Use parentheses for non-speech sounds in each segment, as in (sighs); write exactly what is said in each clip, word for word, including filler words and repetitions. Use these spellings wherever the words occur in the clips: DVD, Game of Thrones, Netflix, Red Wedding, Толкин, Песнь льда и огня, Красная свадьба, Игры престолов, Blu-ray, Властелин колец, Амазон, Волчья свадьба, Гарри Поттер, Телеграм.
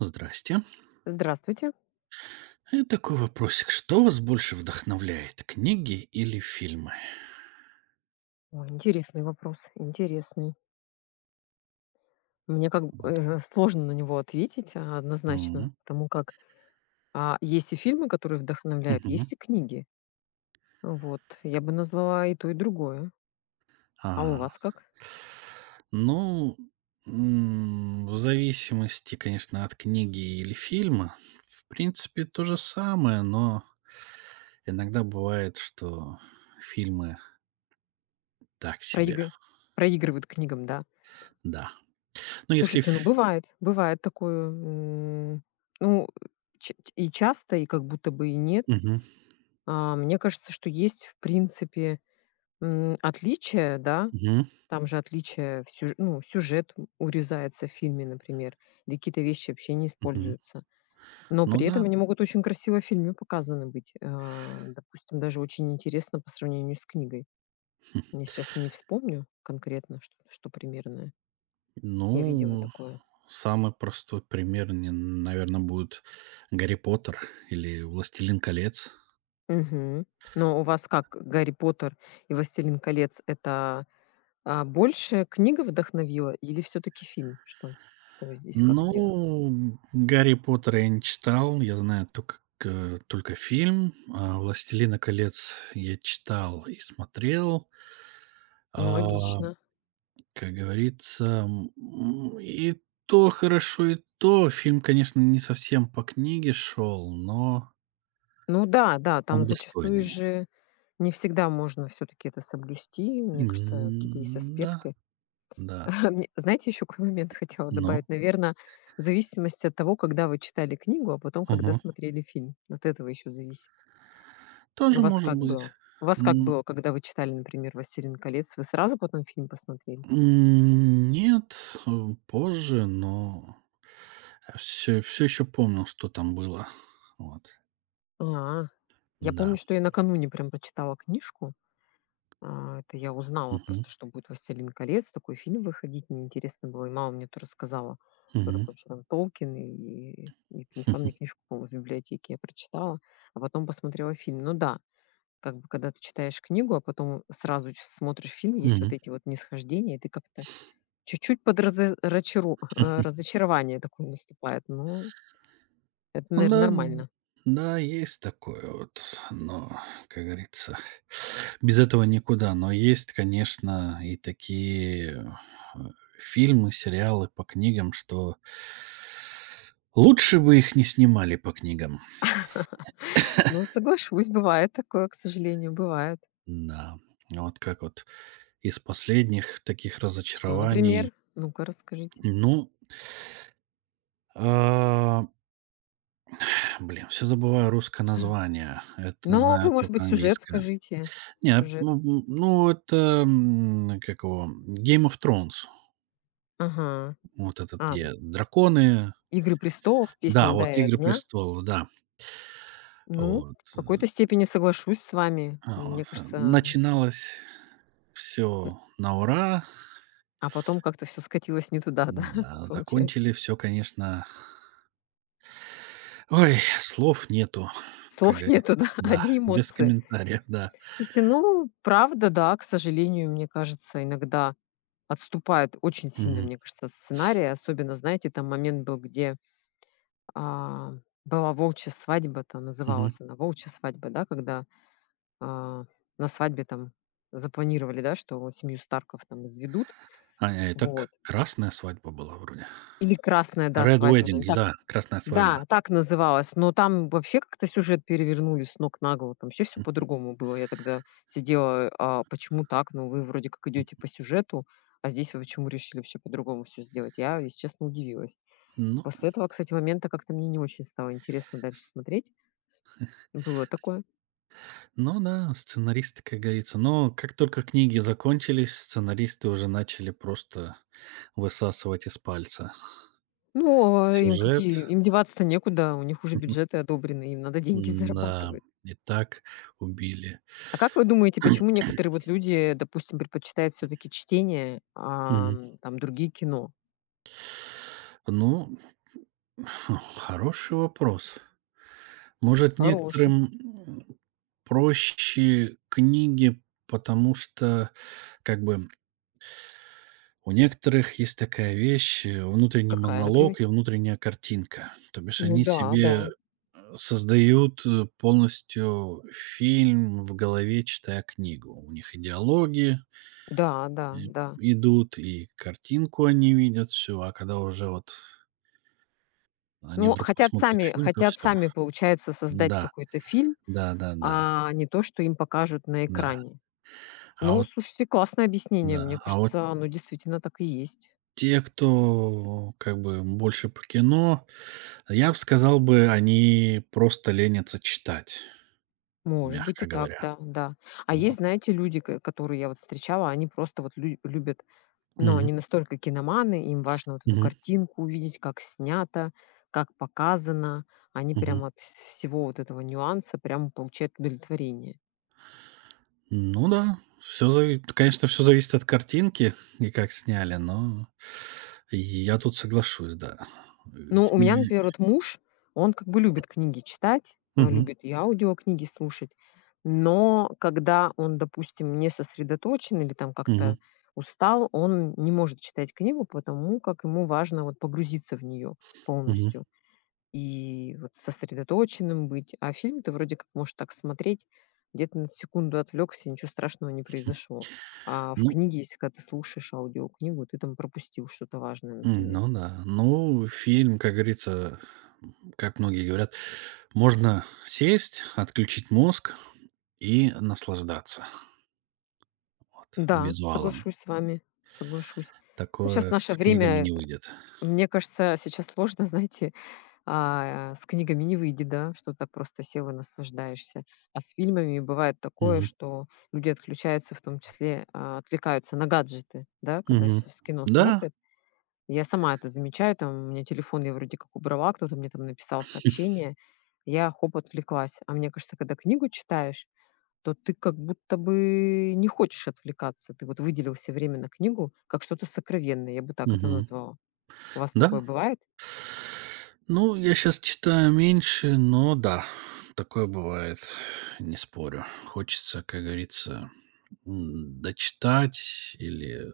Здрасте. Здравствуйте. И такой вопросик. Что вас больше вдохновляет, книги или фильмы? Ой, интересный вопрос, интересный. Мне как б Вот. э, сложно на него ответить, а, однозначно, Мгм. потому как, а, есть и фильмы, которые вдохновляют, Мгм. есть и книги. Вот. Я бы назвала и то, и другое. А у А. вас как? Ну, м, в зависимости, конечно, от книги или фильма, в принципе, то же самое, но иногда бывает, что фильмы так себе, Проигры проигрывают к книгам, да. да. Ну, если Слушайте, ну, мгм, фи бывает, бывает такое, м. Ну, ч и часто, и как будто бы и нет. Мгм. А, мне кажется, что есть, в принципе, м, отличия, да. Мгм. Там же отличие в сюж ну, сюжет урезается в фильме, например, или какие-то вещи вообще не Мгм. используются. Но Ну при этом да. они могут очень красиво в фильме показаны быть. А, допустим, даже очень интересно по сравнению с книгой. Хм. Я сейчас не вспомню конкретно, что что примерно я видела Ну. такое. Самый простой пример, наверное, будет "Гарри Поттер" или "Властелин колец". Мгм. Но у вас как, "Гарри Поттер" и "Властелин колец" — это, а, больше книга вдохновила или все таки фильм? Что что вы здесь как сделали? Ну, "Гарри Поттера" я не читал, я знаю только к только фильм, а "Властелина колец" я читал и смотрел. А, Аналогично. как говорится, м, и то хорошо, и то. Фильм, конечно, не совсем по книге шел, но Ну да, да, там он зачастую достойный. же не всегда можно все таки это соблюсти. Мне кажется, какие-то есть М, да, аспекты. да. (laughs) Мне, знаете, еще какой момент (laughs) хотела Ну? добавить? Наверное, зависимость от того, когда вы читали книгу, а потом когда смотрели фильм. От этого еще зависит. У Тоже вас может как быть. было? У вас как М, было, когда вы читали, например, "Властелин колец"? Вы сразу потом фильм посмотрели? м, нет, э, позже, но все все еще помнил, что там было. Вот, А, я да. помню, что я накануне прям прочитала книжку. А, это я узнала Мгм. просто, что будет "Властелин колец", такой фильм выходить, мне интересно было, и мама мне тоже рассказала, кто Мгм. такой вообще там Толкин, и и принесла мне (laughs) книжку, по-моему, из библиотеки. Я прочитала, а потом посмотрела фильм. Ну да, как бы когда ты читаешь книгу, а потом сразу ч смотришь фильм, есть Мгм. вот эти вот нисхождения, и ты как-то чуть-чуть под разы рачару э, разочарование такое наступает. Ну, это, Ну наверное, да, н нормально. да, есть такое вот, но, как говорится, (sniffs) без этого никуда. Но есть, конечно, и такие, э, фильмы, сериалы по книгам, что лучше бы их не снимали по книгам. (laughs) Ну, соглашусь, бывает такое, к сожалению, бывает. Да, ну, вот как вот из последних таких Что, разочарований, например? Ну-ка, расскажите. ну, а, (clears throat) блин, все забываю русское название. Это Но вы, знаю может только быть, сюжет английское. скажите. Не, Сюжет. ну, м, ну, это, м, как его, Game of Thrones. Ага. Вот этот, А, где драконы. "Игры престолов", "Песнь Да, льда вот и "Игры огня". престолов", да. Ну, Вот, в э, какой-то степени соглашусь с вами. а, Мне вот, э, кажется, сл начиналось м, все на ура. А потом как-то все скатилось не туда, да, (laughs) Да, получается. закончили все, конечно. Ой, слов нету, как Слов нету, говорится. да, (laughs) Да, одни без эмоции. комментариев, да. Слушайте, ну, правда, да, к сожалению, мне кажется, иногда отступает очень сильно, Мгм, мне кажется, от сценария. Особенно, знаете, там момент был, где, а, была "Волчья свадьба", то мгм. называлась она "Волчья свадьба", да, когда а, на свадьбе там запланировали, да, что семью Старков там изведут, А, э, это вот. к красная свадьба была вроде. Или "Красная", да, Red свадьба, наверно, Wedding, так. да, красная Да, свадьба. так называлась, но там вообще как-то сюжет перевернули с ног на голову, там вообще всё М, по-другому было. Я тогда сидела: "А почему так? Ну, вы вроде как идёте по сюжету, а здесь вы почему решили вообще по-другому всё сделать?" Я, если честно, удивилась. ну, После этого, кстати, момента как-то мне не очень стало интересно дальше с смотреть. Было такое. ну да, сценаристы, как говорится. Но как только книги закончились, сценаристы уже начали просто высасывать из пальца Ну, а им сюжет. какие? Им деваться-то некуда, у них уже бюджеты одобрены, им надо (laughs) (laughs) деньги Да, зарабатывать. и так убили. А как вы думаете, почему (clears throat) некоторые вот люди, допустим, предпочитают все таки чтение, а, Мгм. м, там другие кино? Ну, (sighs) хороший вопрос. Может, Хороший. некоторым, м, проще книги, потому что, как бы, у некоторых есть такая вещь, э, внутренний Какая, например? монолог и внутренняя картинка. То бишь Ну они да, да. себе, э, создают, э, полностью фильм в голове, читая книгу. У них и диалоги Да, да, и да. идут, и картинку они видят все. А когда уже вот они Ну, вдруг хотят посмотрят сами фильм, то хотят все. сами, получается, создать Да, какой-то фильм, да-да-да, да. а не то, что им покажут на Да, да. экране. А Ну, вот слушайте, классное объяснение. Мне да, а вот. кажется, оно действительно так и есть. Те, кто как бы больше по кино, я бы сказал бы, они просто ленятся читать, Может быть и мягко так, говоря. да, да. А есть, Вот. знаете, люди, ко которые я вот встречала, они просто вот лю любят, но Мгм, они настолько киноманы, им важно вот эту мгм, картинку увидеть, как снято, как показано. Они мгм. прям от всего вот этого нюанса прям получают удовлетворение. Ну да, все, зави конечно, все зависит от картинки и как сняли, но я тут соглашусь, да. Ну, В. у меня, например, вот муж, он как бы любит книги читать, а, Мгм, любит и аудиокниги слушать, но когда он, допустим, не сосредоточен или там мгм, как-то устал, он не может читать книгу, потому как ему важно вот погрузиться в нее мгм. полностью и вот сосредоточенным быть. А фильм ты вроде как можешь так смотреть, где-то на секунду отвлекся, ничего страшного не произошло. А в Ну, книге, если когда ты слушаешь аудиокнигу, ты там пропустил что-то важное, м, например. ну да. Ну, фильм, как говорится, м, как многие говорят, можно сесть, отключить мозг и наслаждаться, вот, Да, визуалом. соглашусь с вами, соглашусь. Ну, сейчас Такое наше с книгами время, не э, выйдет. мне кажется, сейчас сложно, (laughs) знаете, а, с книгами не выйдет, да, что так просто сел и наслаждаешься. А с фильмами бывает такое, Мгм. что люди отключаются, в том числе, а, отвлекаются на гаджеты, да, когда Мгм. сейчас кино Да. смотрят. Я сама это замечаю, там у меня телефон я вроде как убрала, кто-то мне там написал (laughs) сообщение, я хоп, отвлеклась. А мне кажется, когда книгу читаешь, то ты как будто бы не хочешь отвлекаться. Ты вот выделил все время на книгу как что-то сокровенное, я бы так это Мгм. назвала. У вас Да. такое бывает? Ну, я сейчас читаю меньше, но да, такое бывает, не спорю. Хочется, как говорится, м, дочитать или, э,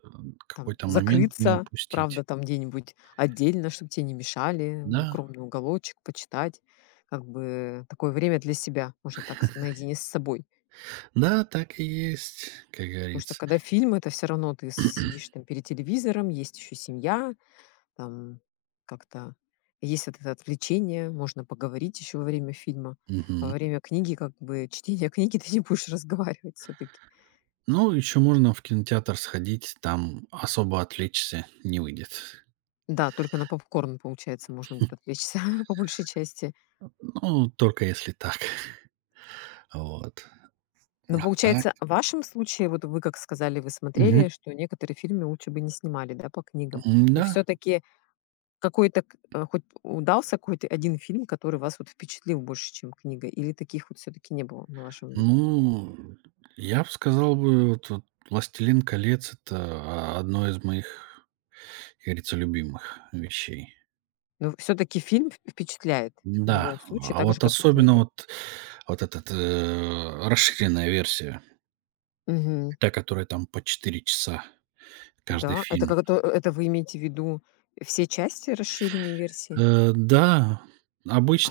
Там какой-то момент не закрыться, правда, упустить. там где-нибудь отдельно, чтобы тебе не мешали, Да, укромный уголочек, почитать. Как бы такое время для себя, можно так, с- наедине с собой. да, так и есть, как Потому что говорится. когда фильм, это все равно ты сидишь там перед телевизором, есть еще семья, там как-то есть вот это отвлечение, можно поговорить еще во время фильма. А во Мгм. время книги, как бы чтения книги, (laughs) ты не будешь разговаривать все-таки. Ну, еще можно в кинотеатр сходить, там особо отвлечься не выйдет. Да, только на попкорн, получается, можно будет отвлечься (laughs) по большей части. Ну, только если так. Вот. Но А так. получается, в вашем случае, вот вы как сказали, вы Мгм. смотрели, что некоторые фильмы лучше бы не снимали, да, по книгам. Но М-да. все-таки какой-то, к- э, хоть удался какой-то один фильм, который вас вот впечатлил больше, чем книга? Или таких вот все-таки не было на вашем. Ну, я б сказал бы, вот вот "Властелин колец" — это о одно из моих, как говорится, любимых вещей. Но все таки фильм вп впечатляет в Да, любом случае, а так же, вот как и особенно книга. вот вот этот, э, расширенная версия, Мгм. та, которая там по четыре часа каждый Да, это фильм. как это это вы имеете в виду все части расширенной версии? Э, да,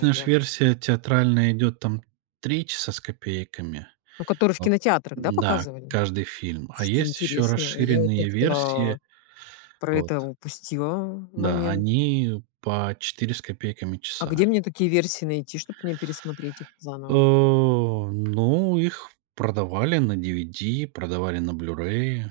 А я ж вот версия театральная идет там три часа с копейками. ну, которые в Вот. кинотеатрах, да, Да, показывали? каждый фильм. А Слушайте, есть еще интересно. А я вот расширенные как-то а, версии. про Вот. это упустила Да, момент. они по четыре с копейками А часа. где мне такие версии найти, чтобы мне пересмотреть их Э, заново, например? ну, их продавали на D V D, продавали на Blu-ray.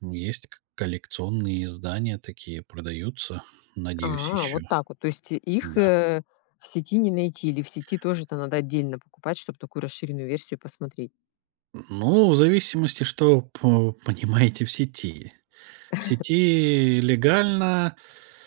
М, Есть к- коллекционные издания такие, продаются, надеюсь, А, еще. вот так вот. То есть и- их, Да. э, в сети не найти или в сети тоже то надо отдельно покупать, чтобы такую расширенную версию посмотреть? Ну, в зависимости, что по- понимаете в сети. В сети легально,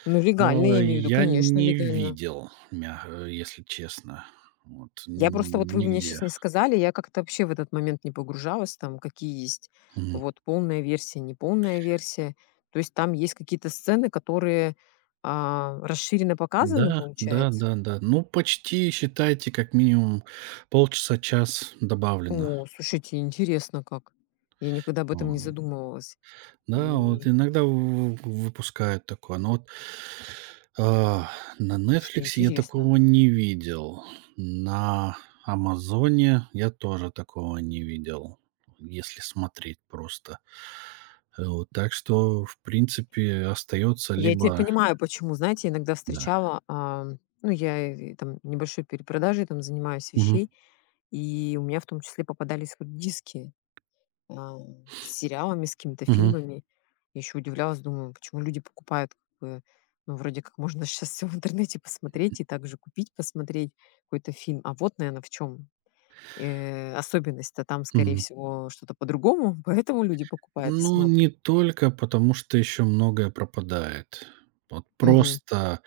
Ну, э, легально, я имею в виду, я конечно, не легально. видел, мя э, если честно. Вот Я просто вот н вы мне нигде. сейчас не сказали, я как-то вообще в этот момент не погружалась, там какие есть, Мгм. вот полная версия, неполная версия. То есть там есть какие-то сцены, которые, а, расширенно показаны, Да, да, получается? да, да. Ну, почти, считайте, как минимум полчаса-час добавлено. О, слушайте, интересно как. Я никогда об этом не Вот. задумывалась. Да, вот И, иногда в выпускают такое, но вот, а, на слушайте, Netflix я интересно. такого не видел. На "Амазоне" я тоже такого не видел, если смотреть просто. Э, вот, так что, в принципе, остается Я теперь либо. понимаю, почему, знаете, иногда Да. встречала, а, ну, я и там небольшой перепродажей там занимаюсь Мгм. вещей. И у меня в том числе попадались вот диски, а, с сериалами, с какими-то Мгм. фильмами. Я еще удивлялась, думаю, почему люди покупают, как бы, ну, вроде как можно (laughs) сейчас все в интернете посмотреть и также купить, посмотреть какой-то фильм. А вот, наверное, в чем особенность-то там, скорее Мгм. всего, что-то по-другому, (laughs) поэтому люди покупают и Ну, смотрят. не только, потому что еще многое пропадает. Вот Мгм. просто,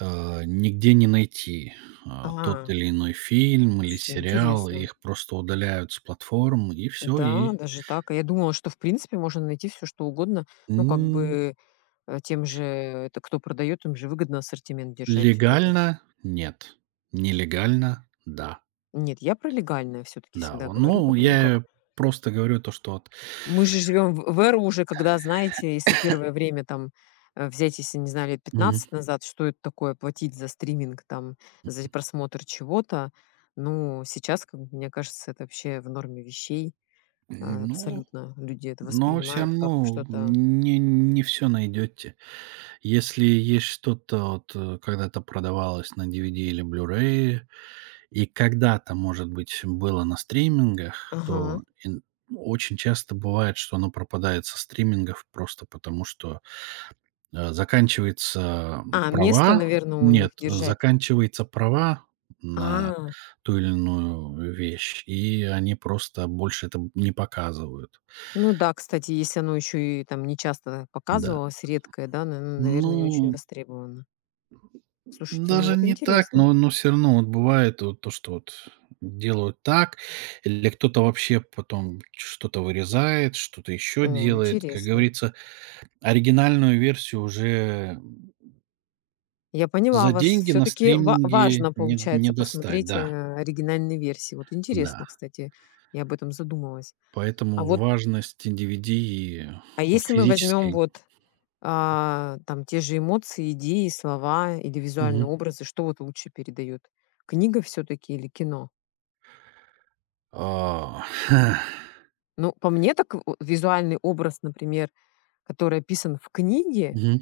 э, нигде не найти, а, тот А, или иной фильм или слушайте, сериал. И интересно. их просто удаляют с платформ, и все. Да, И, даже так. А я думала, что в принципе можно найти все, что угодно, ну, как м, бы э, тем же, э, это кто продает, им же выгодно ассортимент держать в этом. легально — нет, нелегально — да, Нет, я про легальное все таки да. всегда О, говорю, ну, потому как я просто говорю то, что вот. мы же живем в в эру уже, когда, знаете, если первое время там, э, взять, если, не знаю, лет Мгм. пятнадцать назад, что это такое платить за стриминг, там, за просмотр чего-то. Ну, сейчас, как бы, мне кажется, это вообще в норме вещей. А, Ну, Абсолютно люди это но все воспринимают как равно что-то. не не все найдете. Если есть что-то, вот, э, когда-то продавалось на D V D или Blu-ray, и когда-то, может быть, было на стримингах, Ага. то ин очень часто бывает, что оно пропадает со стримингов просто потому, что, э, заканчиваются, А, место, права. наверное, у них Нет, э, держать. заканчиваются права на А. ту или иную вещь, и они просто больше это не показывают. Ну да, кстати, если оно еще и там нечасто Да. показывалось, редкое, да, наверное, не очень Ну, востребовано. Слушайте, ну даже вот не так, интересно. но но все равно вот бывает вот то, что вот делают так, или кто-то вообще потом что-то вырезает, что-то еще О, делает. Как интересно. говорится, оригинальную версию уже Я поняла за вас. деньги Все на таки стриминге важно, не не получается, достать. посмотреть, Да, э, оригинальные версии. Вот да. интересно, кстати, я об этом задумалась. А Поэтому вот, важность D V D и а если мы возьмем физической. вот, а, там те же эмоции, идеи, слова или визуальные Мгм. образы, что вот лучше передает? Книга все таки или кино? А, (laughs) Ну, по мне так в визуальный образ, например, который описан в книге, мгм.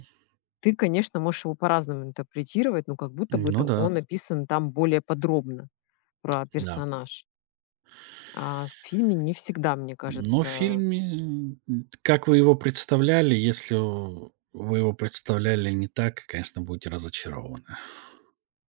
ты, конечно, можешь его по-разному интерпретировать, но как будто бы Ну это да, он описан там более подробно про да. персонаж. А в фильме не всегда, мне Ну, в кажется. фильме, м, как вы его представляли, если у- вы его представляли не так, конечно, будете разочарованы.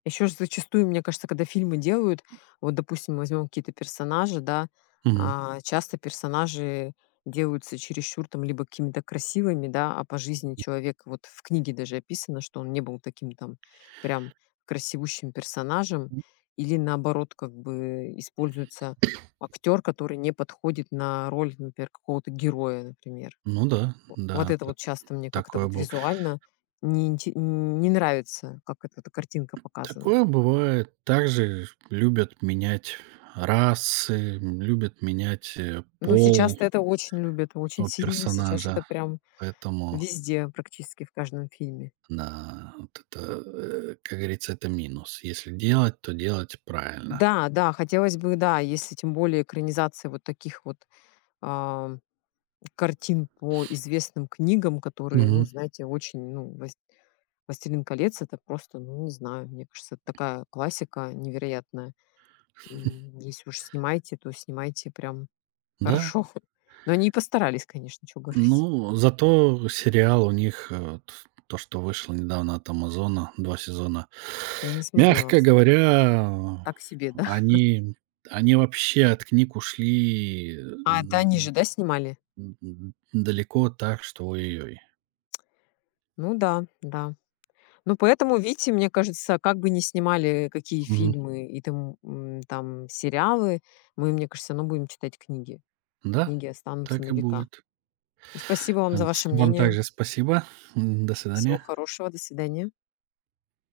Еще же зачастую, мне кажется, когда фильмы делают, вот, допустим, возьмем какие-то персонажи, да, Мгм. а, часто персонажи делаются чересчур там либо какими-то красивыми, да, а по жизни человек, вот в книге даже описано, что он не был таким там прям красивущим персонажем, или наоборот, как бы используется актер, который не подходит на роль, например, какого-то героя, например. Ну да, О, вот да, это так вот часто мне как-то такое вот было. визуально не, инте- не нравится, как эта, эта картинка показана. Такое бывает. Также любят менять расы, м, любят менять, э, Ну, пол сейчас-то это очень любят, очень у сильно. (laughs) Сейчас это персонажа, прям поэтому везде, практически в каждом фильме. да, вот это, э, как говорится, это минус. Если делать, то делать правильно. Да, да, хотелось бы, да, если тем более экранизация вот таких вот, а, картин по известным книгам, которые, ну, Мгм. знаете, очень, ну, вась "Властелин колец" — это просто, ну, не знаю, мне кажется, это такая классика невероятная. М, если уж снимаете, то снимайте прям Да. хорошо. (laughs) Но они и постарались, конечно, что говорить. Ну, зато сериал у них, э, т то, что вышло недавно от "Амазона", два сезона. Я не смотрела, Мягко кстати. говоря, Так себе, да? они они вообще от книг ушли, А, это они же, да, снимали? м, м, далеко так, что ой-ой-ой. Ну да, да. Ну, поэтому, видите, мне кажется, как бы не снимали какие Мгм. фильмы и там, м, там сериалы, мы, мне кажется, всё будем читать книги. Да, Книги останутся на так и века. будет. Спасибо вам А, за с ваше вам мнение. также спасибо. М, до Всего свидания. хорошего. До свидания.